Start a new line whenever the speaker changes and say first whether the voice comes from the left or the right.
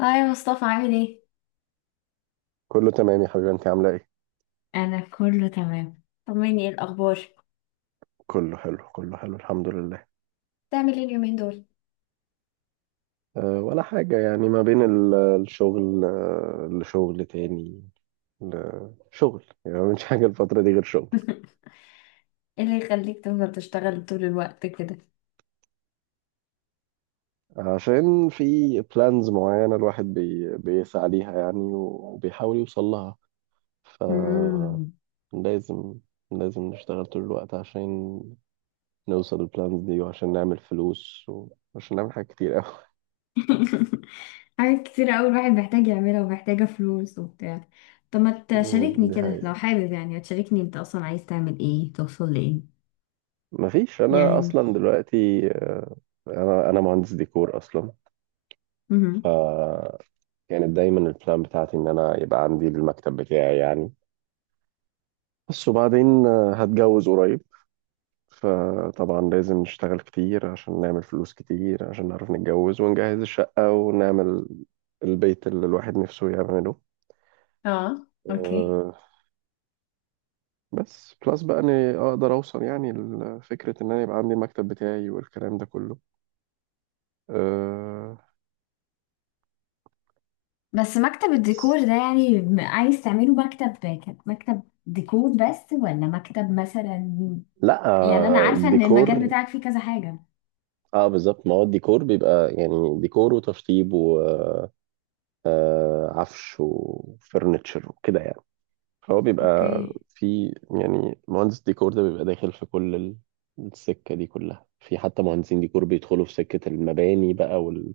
left: هاي يا مصطفى، عامل ايه؟
right: كله تمام يا حبيبي انت عامله ايه؟
left: انا كله تمام، طمني، ايه الأخبار؟
right: كله حلو، كله حلو، الحمد لله.
left: بتعمل ايه اليومين دول؟
right: ولا حاجه، يعني ما بين الشغل، لشغل تاني، لشغل. يعني ما بنش حاجه الفتره دي غير شغل.
left: ايه اللي يخليك تفضل تشتغل طول الوقت كده؟
right: عشان في بلانز معينه، الواحد بيسعى ليها يعني وبيحاول يوصل لها، فلازم.
left: مم.
right: لازم نشتغل طول الوقت عشان نوصل البلانز دي، وعشان نعمل فلوس، وعشان نعمل حاجات كتير قوي.
left: حاجات كتير قوي الواحد محتاج يعملها ومحتاجة فلوس وبتاع. طب ما تشاركني
right: دي
left: كده لو
right: حقيقة.
left: حابب، يعني تشاركني انت اصلا عايز تعمل ايه، توصل لايه؟
right: مفيش، انا
left: يعني
right: اصلا دلوقتي انا مهندس ديكور اصلا.
left: مهم.
right: فكانت دايما البلان بتاعتي ان انا يبقى عندي المكتب بتاعي يعني، بس وبعدين هتجوز قريب. فطبعا لازم نشتغل كتير عشان نعمل فلوس كتير، عشان نعرف نتجوز ونجهز الشقة ونعمل البيت اللي الواحد نفسه يعمله.
left: اه اوكي.
right: آه، بس بلس بقى اني اقدر اوصل يعني لفكرة ان انا يبقى عندي المكتب بتاعي والكلام ده كله. آه،
left: بس مكتب الديكور ده يعني عايز تعمله مكتب مكتب ديكور بس، ولا مكتب مثلا؟
right: لا،
left: يعني انا عارفه ان المجال
right: الديكور.
left: بتاعك فيه كذا حاجه.
right: اه بالظبط، ما هو الديكور بيبقى يعني ديكور وتشطيب وعفش وفرنتشر وكده يعني، فهو بيبقى
left: اوكي.
right: في. يعني مهندس ديكور ده بيبقى داخل في كل السكة دي كلها، في حتى مهندسين ديكور بيدخلوا في سكة المباني بقى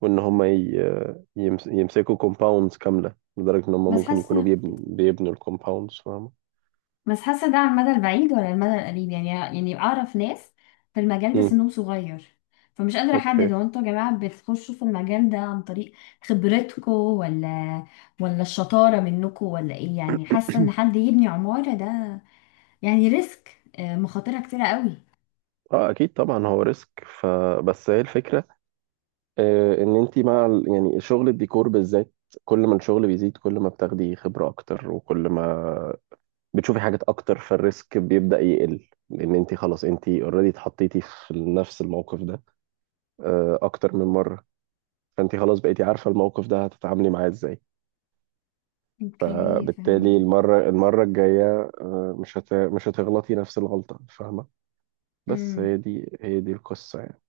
right: وإن هم ي- يمس... يمسكوا كومباوندز كاملة، لدرجة إن هم
left: بس
right: ممكن يكونوا
left: حاسه
right: بيبنوا الكومباوندز، فاهمة؟
left: بس حاسه ده على المدى البعيد ولا المدى القريب؟ يعني يعني اعرف ناس في المجال ده
right: مم.
left: سنهم صغير. فمش قادره
right: أوكي.
left: احدد، هو انتوا يا جماعه بتخشوا في المجال ده عن طريق خبرتكم ولا الشطاره منكم، ولا ايه؟ يعني حاسه ان حد يبني عماره ده يعني ريسك، مخاطرها كتيره قوي.
right: اه اكيد طبعا، هو ريسك، فبس هي الفكره. ان انت مع يعني شغل الديكور بالذات، كل ما الشغل بيزيد كل ما بتاخدي خبرة اكتر، وكل ما بتشوفي حاجات اكتر، فالريسك بيبدأ يقل، لان انت خلاص انت اوريدي اتحطيتي في نفس الموقف ده اكتر من مرة، فانت خلاص بقيتي عارفة الموقف ده هتتعاملي معاه ازاي،
left: اوكي
right: بالتالي
left: فهمتك.
right: المرة الجاية مش هتغلطي نفس الغلطة، فاهمة. بس هي
left: امم.
right: دي هي دي القصة يعني.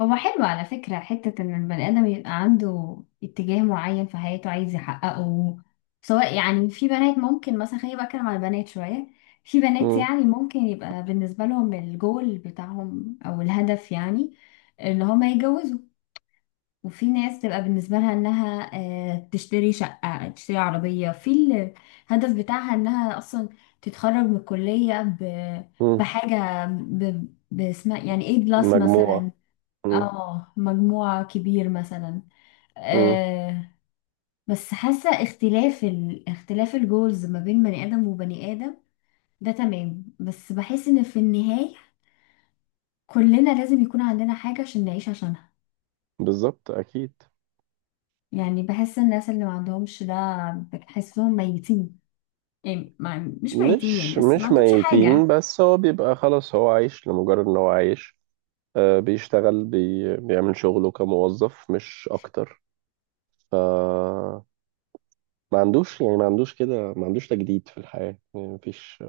left: هو حلو على فكرة حتة إن البني آدم يبقى عنده اتجاه معين في حياته عايز يحققه. سواء يعني في بنات، ممكن مثلا خليني بقى أتكلم على البنات شوية. في بنات
right: مم.
left: يعني ممكن يبقى بالنسبة لهم الجول بتاعهم أو الهدف، يعني إن هما يتجوزوا. وفي ناس تبقى بالنسبة لها إنها تشتري شقة، تشتري عربية. في الهدف بتاعها إنها أصلا تتخرج من الكلية
right: مم.
left: بحاجة باسمها، يعني A بلس
right: مجموعة.
left: مثلا.
right: مم.
left: اه مجموعة كبير مثلا.
right: مم.
left: آه. بس حاسة اختلاف اختلاف الجولز ما بين بني آدم وبني آدم ده تمام. بس بحس ان في النهاية كلنا لازم يكون عندنا حاجة عشان نعيش عشانها.
right: بالظبط، أكيد.
left: يعني بحس الناس اللي ما عندهمش ده بحسهم ميتين. يعني ما... مش ميتين يعني،
right: مش
left: بس ما
right: مش
left: عندهمش
right: ميتين،
left: حاجة.
right: بس هو بيبقى خلاص، هو عايش لمجرد ان هو عايش. بيشتغل، بيعمل شغله كموظف مش اكتر. ما عندوش، يعني ما عندوش كده، ما عندوش تجديد في الحياة. يعني مفيش،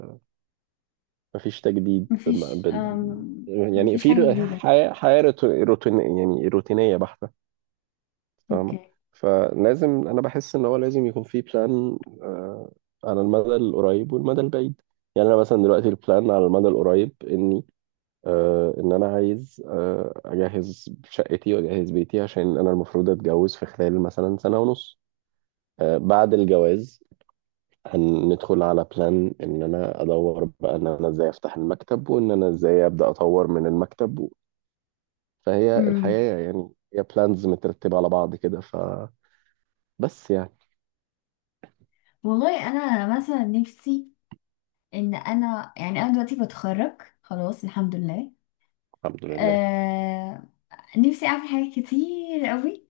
right: مفيش تجديد بم- بال يعني
left: مفيش
right: في
left: حاجة جديدة.
right: حياة روتين، يعني روتينية بحتة، فاهمة.
left: اوكي.
right: فلازم، انا بحس ان هو لازم يكون في بلان على المدى القريب والمدى البعيد. يعني انا مثلا دلوقتي البلان على المدى القريب اني ان انا عايز اجهز شقتي واجهز بيتي، عشان انا المفروض اتجوز في خلال مثلا سنة ونص. بعد الجواز هندخل على بلان ان انا ادور بقى ان انا ازاي افتح المكتب، وان انا ازاي ابدا اطور من المكتب و-. فهي
left: امم.
right: الحياة، يعني هي بلانز مترتبة على بعض كده، فبس يعني.
left: والله انا مثلا نفسي ان انا، يعني انا دلوقتي بتخرج خلاص الحمد لله.
right: الحمد لله.
left: آه. نفسي اعمل حاجات كتير قوي.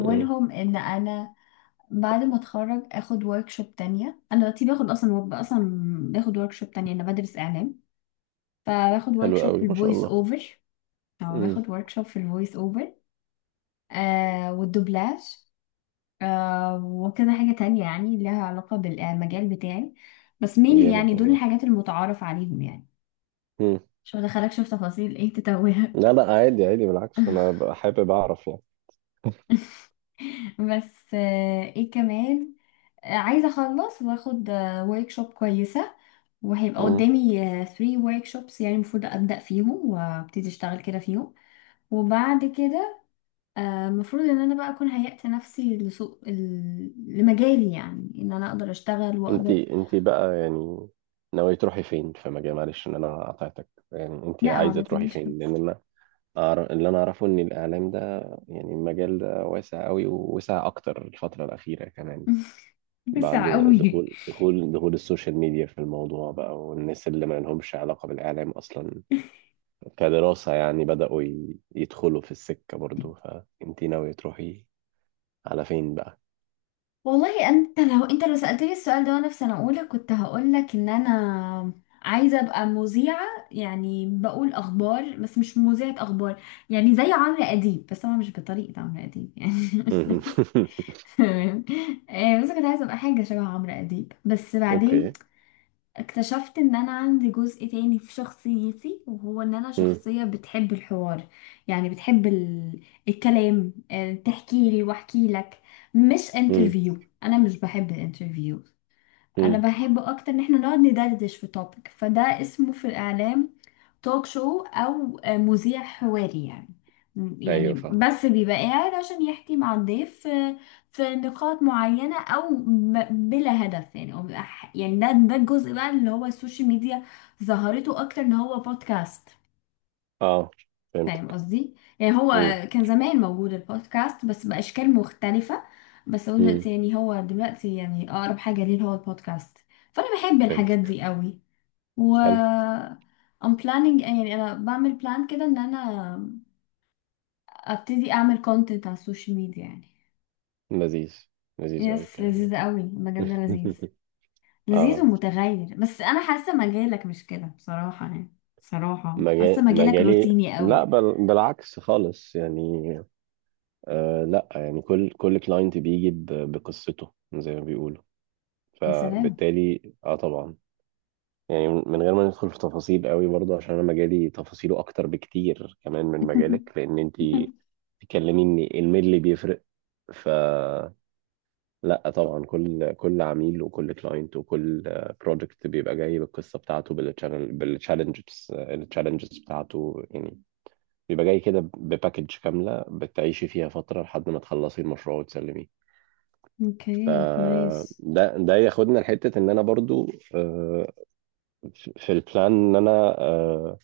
right: مم.
left: ان انا بعد ما اتخرج اخد وركشوب تانية. انا دلوقتي باخد اصلا باخد وركشوب تانية، انا بدرس اعلام. فباخد
right: حلو
left: وركشوب في
right: قوي، ما شاء
left: الفويس
right: الله.
left: اوفر. او
right: مم.
left: باخد وركشوب في الفويس اوفر، والدوبلاج. وكذا حاجة تانية يعني لها علاقة بالمجال بتاعي. بس مين، يعني
right: جامد
left: دول
right: والله.
left: الحاجات المتعارف عليهم يعني.
right: مم.
left: مش هدخلك شوف تفاصيل ايه تتوه.
right: لا لا، عادي عادي، بالعكس انا ببقى حابب اعرف يعني.
left: بس ايه كمان، عايزة اخلص واخد ورك شوب كويسة، وهيبقى
right: مم.
left: قدامي 3 ورك شوبس يعني المفروض ابدأ فيهم وابتدي اشتغل كده فيهم. وبعد كده المفروض ان انا بقى اكون هيأت نفسي لسوق لمجالي، يعني ان انا اقدر اشتغل واقدر.
right: انتي بقى يعني ناوية تروحي فين في مجال؟ معلش ان انا قطعتك، يعني انتي
left: لا ما
right: عايزة تروحي
left: تنيش
right: فين؟
left: خالص.
right: لان انا أعرف، اللي انا اعرفه ان الاعلام ده، يعني المجال ده واسع قوي، ووسع اكتر الفترة الاخيرة كمان بعد
left: بسرعة قوي.
right: دخول السوشيال ميديا في الموضوع بقى، والناس اللي ما لهمش علاقة بالاعلام اصلا كدراسة يعني يدخلوا في السكة برضو. فانتي ناوية تروحي على فين بقى؟
left: والله انت لو، انت لو سألتني السؤال ده وانا في سنة اولى كنت هقولك ان انا عايزة ابقى مذيعة، يعني بقول اخبار بس مش مذيعة اخبار. يعني زي عمرو اديب بس انا مش بطريقة عمرو اديب يعني. تمام. بس كنت عايزة ابقى حاجة شبه عمرو اديب، بس بعدين
right: اوكي.
left: اكتشفت ان انا عندي جزء تاني في شخصيتي، وهو ان انا
right: مم.
left: شخصية بتحب الحوار. يعني بتحب الكلام، تحكي لي واحكي لك، مش
right: مم.
left: انترفيو. انا مش بحب الانترفيو. انا
right: مم.
left: بحب اكتر ان احنا نقعد ندردش في توبيك. فده اسمه في الاعلام توك شو، او مذيع حواري يعني. يعني
right: ايوه فاهم.
left: بس بيبقى قاعد عشان يحكي مع الضيف، في نقاط معينة أو بلا هدف، يعني أو بيبقى يعني ده الجزء بقى اللي هو السوشيال ميديا ظهرته أكتر إن هو بودكاست.
right: اه
left: فاهم
right: فهمتك.
left: قصدي يعني. هو
right: امم.
left: كان زمان موجود البودكاست بس بأشكال مختلفة. بس هو
right: امم.
left: دلوقتي، يعني هو دلوقتي يعني أقرب حاجة ليه هو البودكاست. فأنا بحب الحاجات
right: فهمتك.
left: دي قوي. و
right: حلو.
left: I'm planning يعني أنا بعمل بلان كده إن أنا أبتدي أعمل content على السوشيال ميديا يعني.
right: لذيذ، لذيذ قوي
left: يس،
right: الكلام ده.
left: لذيذة قوي المجال ده، لذيذ. لذيذ
right: اه،
left: ومتغير، بس أنا حاسة مجالك مش كده بصراحة يعني. بصراحة حاسة مجالك
right: مجالي؟
left: روتيني
right: لا،
left: قوي.
right: بالعكس خالص يعني. لا، يعني كل كلاينت بيجي بقصته، زي ما بيقولوا.
left: يا سلام.
right: فبالتالي اه طبعا، يعني من غير ما ندخل في تفاصيل قوي برضه، عشان انا مجالي تفاصيله اكتر بكتير كمان من مجالك، لان انت تكلميني الميل اللي بيفرق. ف، لا طبعا، كل كل عميل وكل كلاينت وكل بروجكت بيبقى جاي بالقصه بتاعته، التشالنجز بتاعته يعني، بيبقى جاي كده بباكج كامله بتعيشي فيها فتره لحد ما تخلصي المشروع وتسلميه.
left: اوكي
right: فده
left: نايس.
right: ده ياخدنا لحته ان انا برضو آه، في البلان ان انا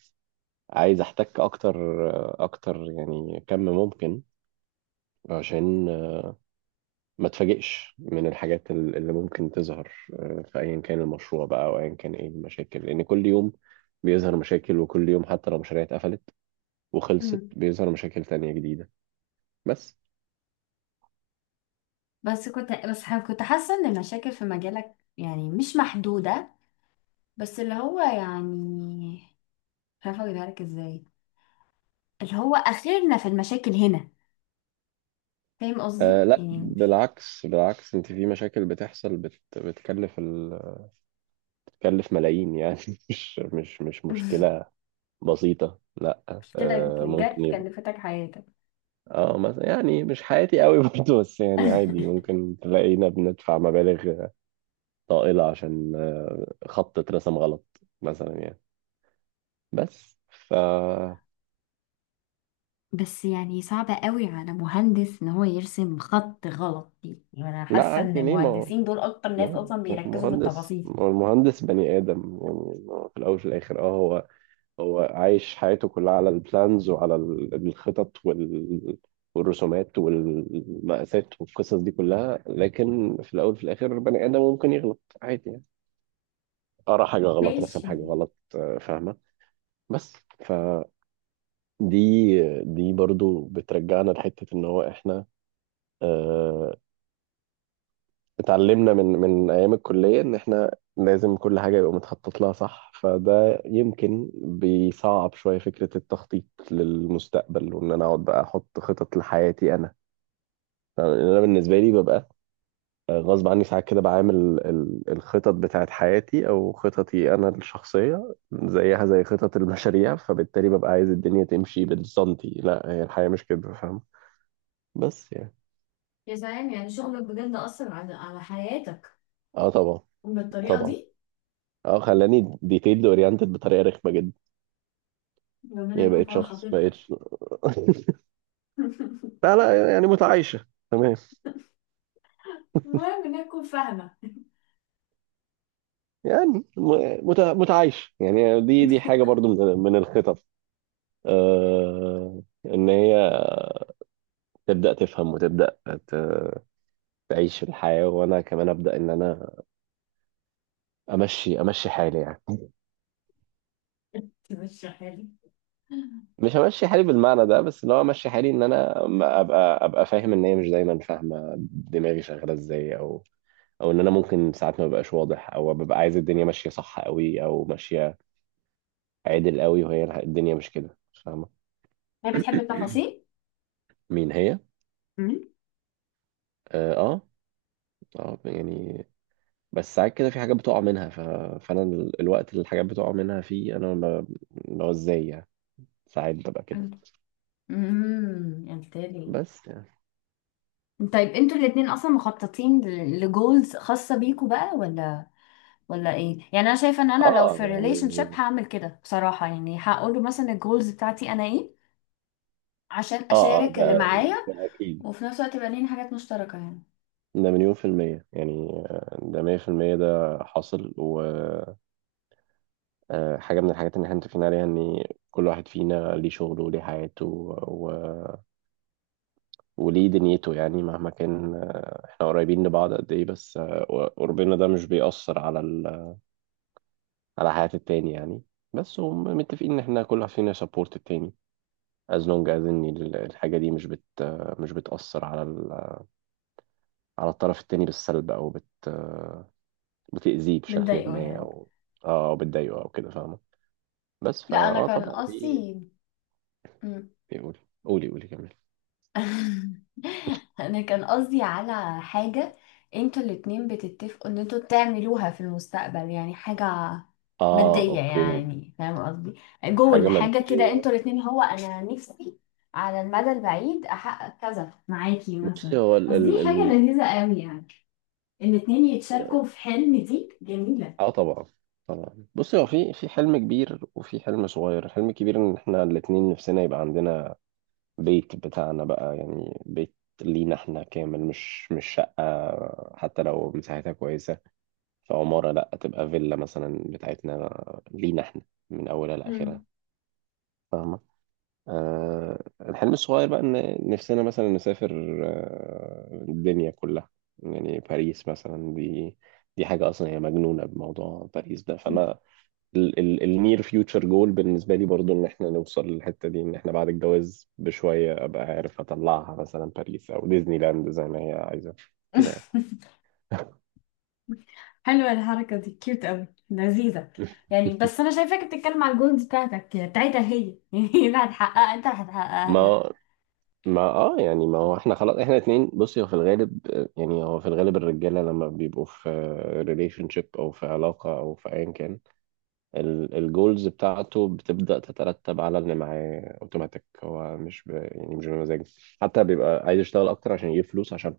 right: عايز احتك اكتر، اكتر يعني كم ممكن، عشان ما تفاجئش من الحاجات اللي ممكن تظهر في ايا كان المشروع بقى، او ايا كان ايه المشاكل. لان كل يوم بيظهر مشاكل، وكل يوم حتى لو مشاريع اتقفلت وخلصت
left: مم.
right: بيظهر مشاكل تانية جديدة. بس،
left: بس كنت بس ح- كنت حاسة ان المشاكل في مجالك يعني مش محدودة، بس اللي هو يعني، مش عارفة اجيبها لك ازاي، اللي هو اخرنا في المشاكل هنا. فاهم قصدي،
right: لا
left: يعني
right: بالعكس، بالعكس، انت في مشاكل بتحصل بتكلف بتكلف ملايين يعني. مش مشكلة بسيطة، لا.
left: مشكلة
right: آه ممكن
left: جت
right: يبقى
left: كلفتك حياتك.
right: اه مثلا، يعني مش حياتي قوي برضه، بس يعني عادي ممكن تلاقينا بندفع مبالغ طائلة عشان خط اترسم غلط مثلا يعني. بس ف،
left: بس يعني صعبة قوي على مهندس ان هو يرسم خط غلط دي. يعني انا
right: لا
left: حاسة ان
right: عادي، ليه؟ ما هو
left: المهندسين دول اكتر ناس
right: مهن-
left: اصلا بيركزوا في
right: مهندس،
left: التفاصيل.
right: ما هو المهندس بني آدم يعني، ما هو في الأول وفي الآخر اه هو، هو عايش حياته كلها على البلانز، وعلى الخطط وال، والرسومات والمقاسات والقصص دي كلها. لكن في الأول وفي الآخر بني آدم ممكن يغلط عادي يعني، قرا حاجة غلط، رسم
left: ماشي.
right: حاجة غلط، فاهمة. بس ف، دي دي برضو بترجعنا لحتة ان هو احنا آه، اتعلمنا من من ايام الكلية ان احنا لازم كل حاجة يبقى متخطط لها صح، فده يمكن بيصعب شوية فكرة التخطيط للمستقبل، وان انا اقعد بقى احط خطط لحياتي انا. يعني انا بالنسبة لي ببقى غصب عني ساعات كده بعامل الخطط بتاعت حياتي او خططي انا الشخصية زيها زي خطط المشاريع، فبالتالي ببقى عايز الدنيا تمشي بالسنتي، لا هي الحياة مش كده، فاهم. بس يعني،
left: يا سلام، يعني شغلك بجد أثر على على حياتك
right: اه طبعا.
left: بالطريقة
right: طبعا
left: دي.
right: اه، خلاني ديتيلد اورينتد بطريقه رخمه جدا.
left: ربنا
right: يعني
left: يكون في
right: بقيت
left: عون
right: شخص، بقيت
left: خطيبتك.
right: لا لا، يعني متعايشه تمام
left: فاهمة.
right: يعني. متعايشه يعني. دي حاجه برضو من من الخطط، ان هي تبدا تفهم وتبدا ت... تعيش الحياه، وانا كمان ابدا ان انا امشي حالي يعني،
left: مش حلو.
right: مش همشي حالي بالمعنى ده، بس اللي هو امشي حالي ان انا أما ابقى فاهم ان هي مش دايما فاهمه دماغي شغاله ازاي، او او ان انا ممكن ساعات ما ببقاش واضح، او ببقى عايز الدنيا ماشيه صح قوي او ماشيه عادل قوي، وهي الدنيا مش كده، فاهمه.
left: هي بتحب التفاصيل.
right: مين هي؟
left: مم.
right: اه اه. يعني، بس ساعات كده في حاجات بتقع منها فانا الوقت اللي الحاجات بتقع منها فيه انا اللي هو ازاي يعني، ساعات ببقى كده.
left: انت. امم، قلت لي،
right: بس يعني.
left: طيب انتوا الاتنين اصلا مخططين لجولز خاصة بيكوا بقى، ولا ولا ايه؟ يعني انا شايفة ان انا لو
right: اه،
left: في ريليشن شيب
right: يعني.
left: هعمل كده بصراحة، يعني هقول له مثلا الجولز بتاعتي انا ايه، عشان
right: اه اه،
left: اشارك اللي
right: ده
left: معايا،
right: ده اكيد.
left: وفي نفس الوقت يبقى لينا حاجات مشتركة يعني.
right: ده مليون في المية يعني، ده مية في المية، ده حاصل. و حاجة من الحاجات اللي احنا متفقين عليها ان كل واحد فينا ليه شغله وليه حياته و...، وليه دنيته. يعني مهما كان احنا قريبين لبعض قد ايه، بس قربنا ده مش بيأثر على على حياة التاني يعني. بس هم متفقين ان احنا كل واحد فينا سبورت التاني، as long as ان الحاجة دي مش بت... مش بتأثر على على الطرف التاني بالسلب، او بتأذيه بشكل
left: بتضايقه
right: ما،
left: يعني.
right: او. اه، أو بتضايقه او كده، فاهمة. بس
left: لا
right: فا،
left: انا
right: اه
left: كان
right: طبعا دي.
left: قصدي.
right: قولي، قولي، قولي كمان.
left: انا كان قصدي على حاجة، انتوا الاتنين بتتفقوا ان انتوا تعملوها في المستقبل، يعني حاجة
right: اه
left: مادية
right: اوكي.
left: يعني، فاهم قصدي؟ جول،
right: حاجة
left: حاجة كده
right: مادية.
left: انتوا الاتنين، هو انا نفسي على المدى البعيد احقق كذا معاكي
right: بصي
left: مثلا.
right: هو ال
left: قصدي
right: ال
left: حاجة
right: ال
left: لذيذة قوي يعني، الاتنين يتشاركوا في حلم، دي جميلة.
right: اه طبعا. طبعا، بصي هو في في حلم كبير وفي حلم صغير. الحلم الكبير ان احنا الاتنين نفسنا يبقى عندنا بيت بتاعنا بقى، يعني بيت لينا احنا كامل، مش شقة، حتى لو مساحتها كويسة، في عمارة، لا تبقى فيلا مثلا بتاعتنا، لينا احنا، من اولها لاخرها.
left: مم.
right: آه الحلم الصغير بقى ان نفسنا مثلا نسافر آه الدنيا كلها، يعني باريس مثلا دي، دي حاجة أصلا هي مجنونة بموضوع باريس ده، فأنا النير فيوتشر جول بالنسبة لي برضو إن إحنا نوصل للحتة دي، إن إحنا بعد الجواز بشوية أبقى عارف أطلعها مثلا باريس أو ديزني لاند زي ما هي عايزة كده يعني.
left: حلوة الحركة دي، كيوت قوي، لذيذة. يعني بس أنا شايفاك بتتكلم على الجولز بتاعتك بتاعتها هي. يعني هي اللي هتحققها، أنت اللي هتحققها لها.
right: ما ما اه، يعني ما هو احنا خلاص احنا اتنين. بصي هو في الغالب، يعني هو في الغالب الرجاله لما بيبقوا في ريليشن شيب، او في علاقه، او في ايا كان، الجولز بتاعته بتبدا تترتب على اللي معاه اوتوماتيك، هو مش ب... يعني مش بمزاجه حتى، بيبقى عايز يشتغل اكتر عشان يجيب فلوس، عشان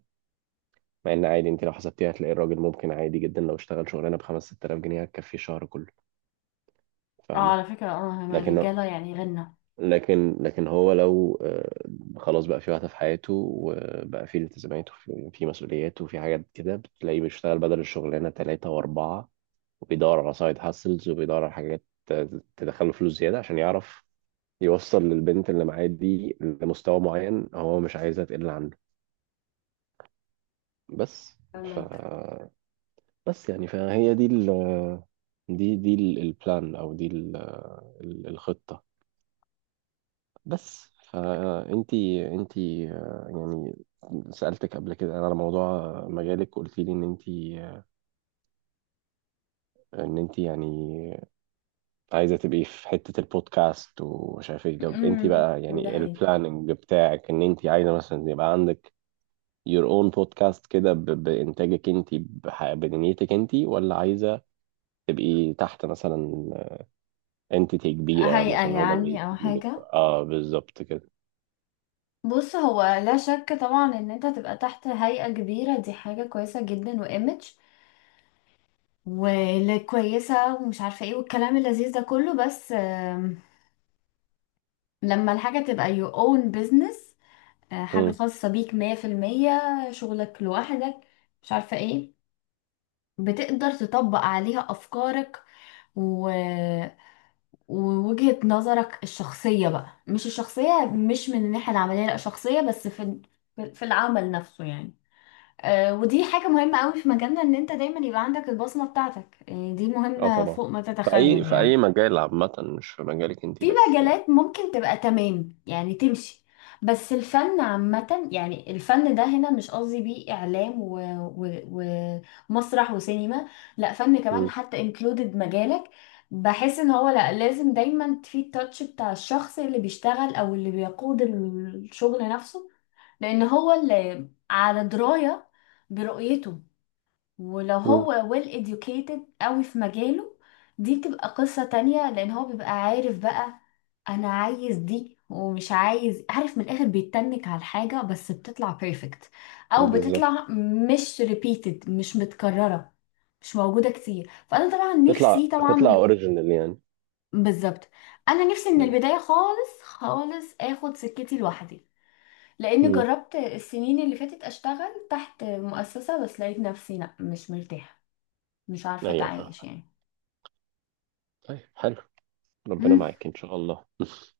right: مع ان عادي انت لو حسبتيها هتلاقي الراجل ممكن عادي جدا لو اشتغل شغلانه ب 5 6000 جنيه هتكفيه شهر كله،
left: اه
right: فاهمه.
left: على فكرة اه هما
right: لكن
left: الرجالة يعني غنى.
right: لكن لكن هو لو خلاص بقى في واحدة في حياته، وبقى في التزامات وفي في مسؤوليات وفي حاجات كده، بتلاقيه بيشتغل بدل الشغلانة ثلاثة وأربعة، وبيدور على سايد هاسلز، وبيدور على حاجات تدخله فلوس زيادة عشان يعرف يوصل للبنت اللي معاه دي لمستوى معين هو مش عايزها تقل عنه. بس ف،
left: فاهمك.
right: بس يعني فهي دي دي دي البلان، أو دي الخطة. بس فانتي انتي يعني سألتك قبل كده على موضوع مجالك، قلت لي ان انتي، ان انتي يعني عايزة تبقي في حتة البودكاست ومش عارف ايه. طب انتي
left: امم.
right: بقى
left: ده
right: يعني
left: هي
right: البلاننج بتاعك ان انتي عايزة مثلا يبقى عندك your own podcast كده بإنتاجك انتي بدنيتك انتي، ولا عايزة تبقي تحت مثلا انتيتي كبيرة
left: هيئة
right: مثلا، هما اللي
left: يعني، أو
right: بيدولك؟
left: حاجة؟
right: اه بالظبط كده.
left: بص، هو لا شك طبعا ان انت تبقى تحت هيئة كبيرة دي حاجة كويسة جدا وايمج وكويسة ومش عارفة ايه والكلام اللذيذ ده كله. بس لما الحاجة تبقى your own business، حاجة خاصة بيك مية في المية، شغلك لوحدك، مش عارفة ايه، بتقدر تطبق عليها أفكارك، و... ووجهة نظرك الشخصية بقى، مش الشخصية مش من الناحية العملية، لأ شخصية بس في في العمل نفسه يعني. ودي حاجة مهمة قوي في مجالنا، ان انت دايما يبقى عندك البصمة بتاعتك، يعني دي
right: اه
left: مهمة
right: طبعا،
left: فوق ما
right: في اي
left: تتخيل
right: في اي
left: يعني.
right: مجال عامه، مش في مجالك انت
left: في
right: بس يعني.
left: مجالات ممكن تبقى تمام، يعني تمشي. بس الفن عامة، يعني الفن ده هنا مش قصدي بيه إعلام و... و... ومسرح وسينما، لا فن كمان،
right: مم.
left: حتى included مجالك. بحس ان هو لا، لازم دايما في التاتش بتاع الشخص اللي بيشتغل او اللي بيقود الشغل نفسه، لان هو اللي على دراية برؤيته. ولو
right: مم.
left: هو well educated قوي في مجاله، دي بتبقى قصة تانية، لان هو بيبقى عارف بقى انا عايز دي ومش عايز، عارف من الاخر بيتنك على الحاجة بس بتطلع perfect، او بتطلع
right: بالظبط،
left: مش repeated، مش متكررة، مش موجودة كتير. فانا طبعا نفسي
right: تطلع تطلع
left: طبعا.
right: اوريجينال يعني.
left: بالظبط. انا نفسي من
right: مم.
left: البداية، خالص خالص اخد سكتي لوحدي. لان
right: مم.
left: جربت السنين اللي فاتت اشتغل تحت مؤسسة، بس لقيت نفسي لا مش مرتاحة، مش عارفة
right: ايوه فاهم.
left: اتعايش يعني.
right: طيب حلو، ربنا
left: مم.
right: معاك ان شاء الله.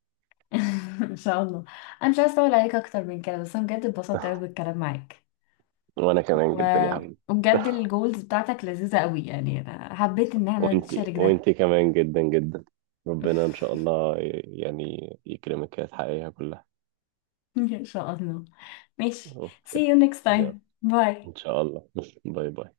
left: ان شاء الله. انا مش عايزة اطول عليك اكتر من كده، بس انا بجد اتبسطت قوي بالكلام معاك.
right: وانا كمان
left: و...
right: جدا يا حبيبي.
left: وبجد الجولز بتاعتك لذيذة قوي، يعني انا حبيت ان احنا
right: وانت
left: نشارك ده.
right: وانت كمان جدا جدا، ربنا ان شاء الله يعني يكرمك وتحققيها كلها.
left: ان شاء الله. ماشي. see
right: اوكي.
left: you next
right: يلا.
left: time.
right: ان
left: bye.
right: شاء الله. باي باي.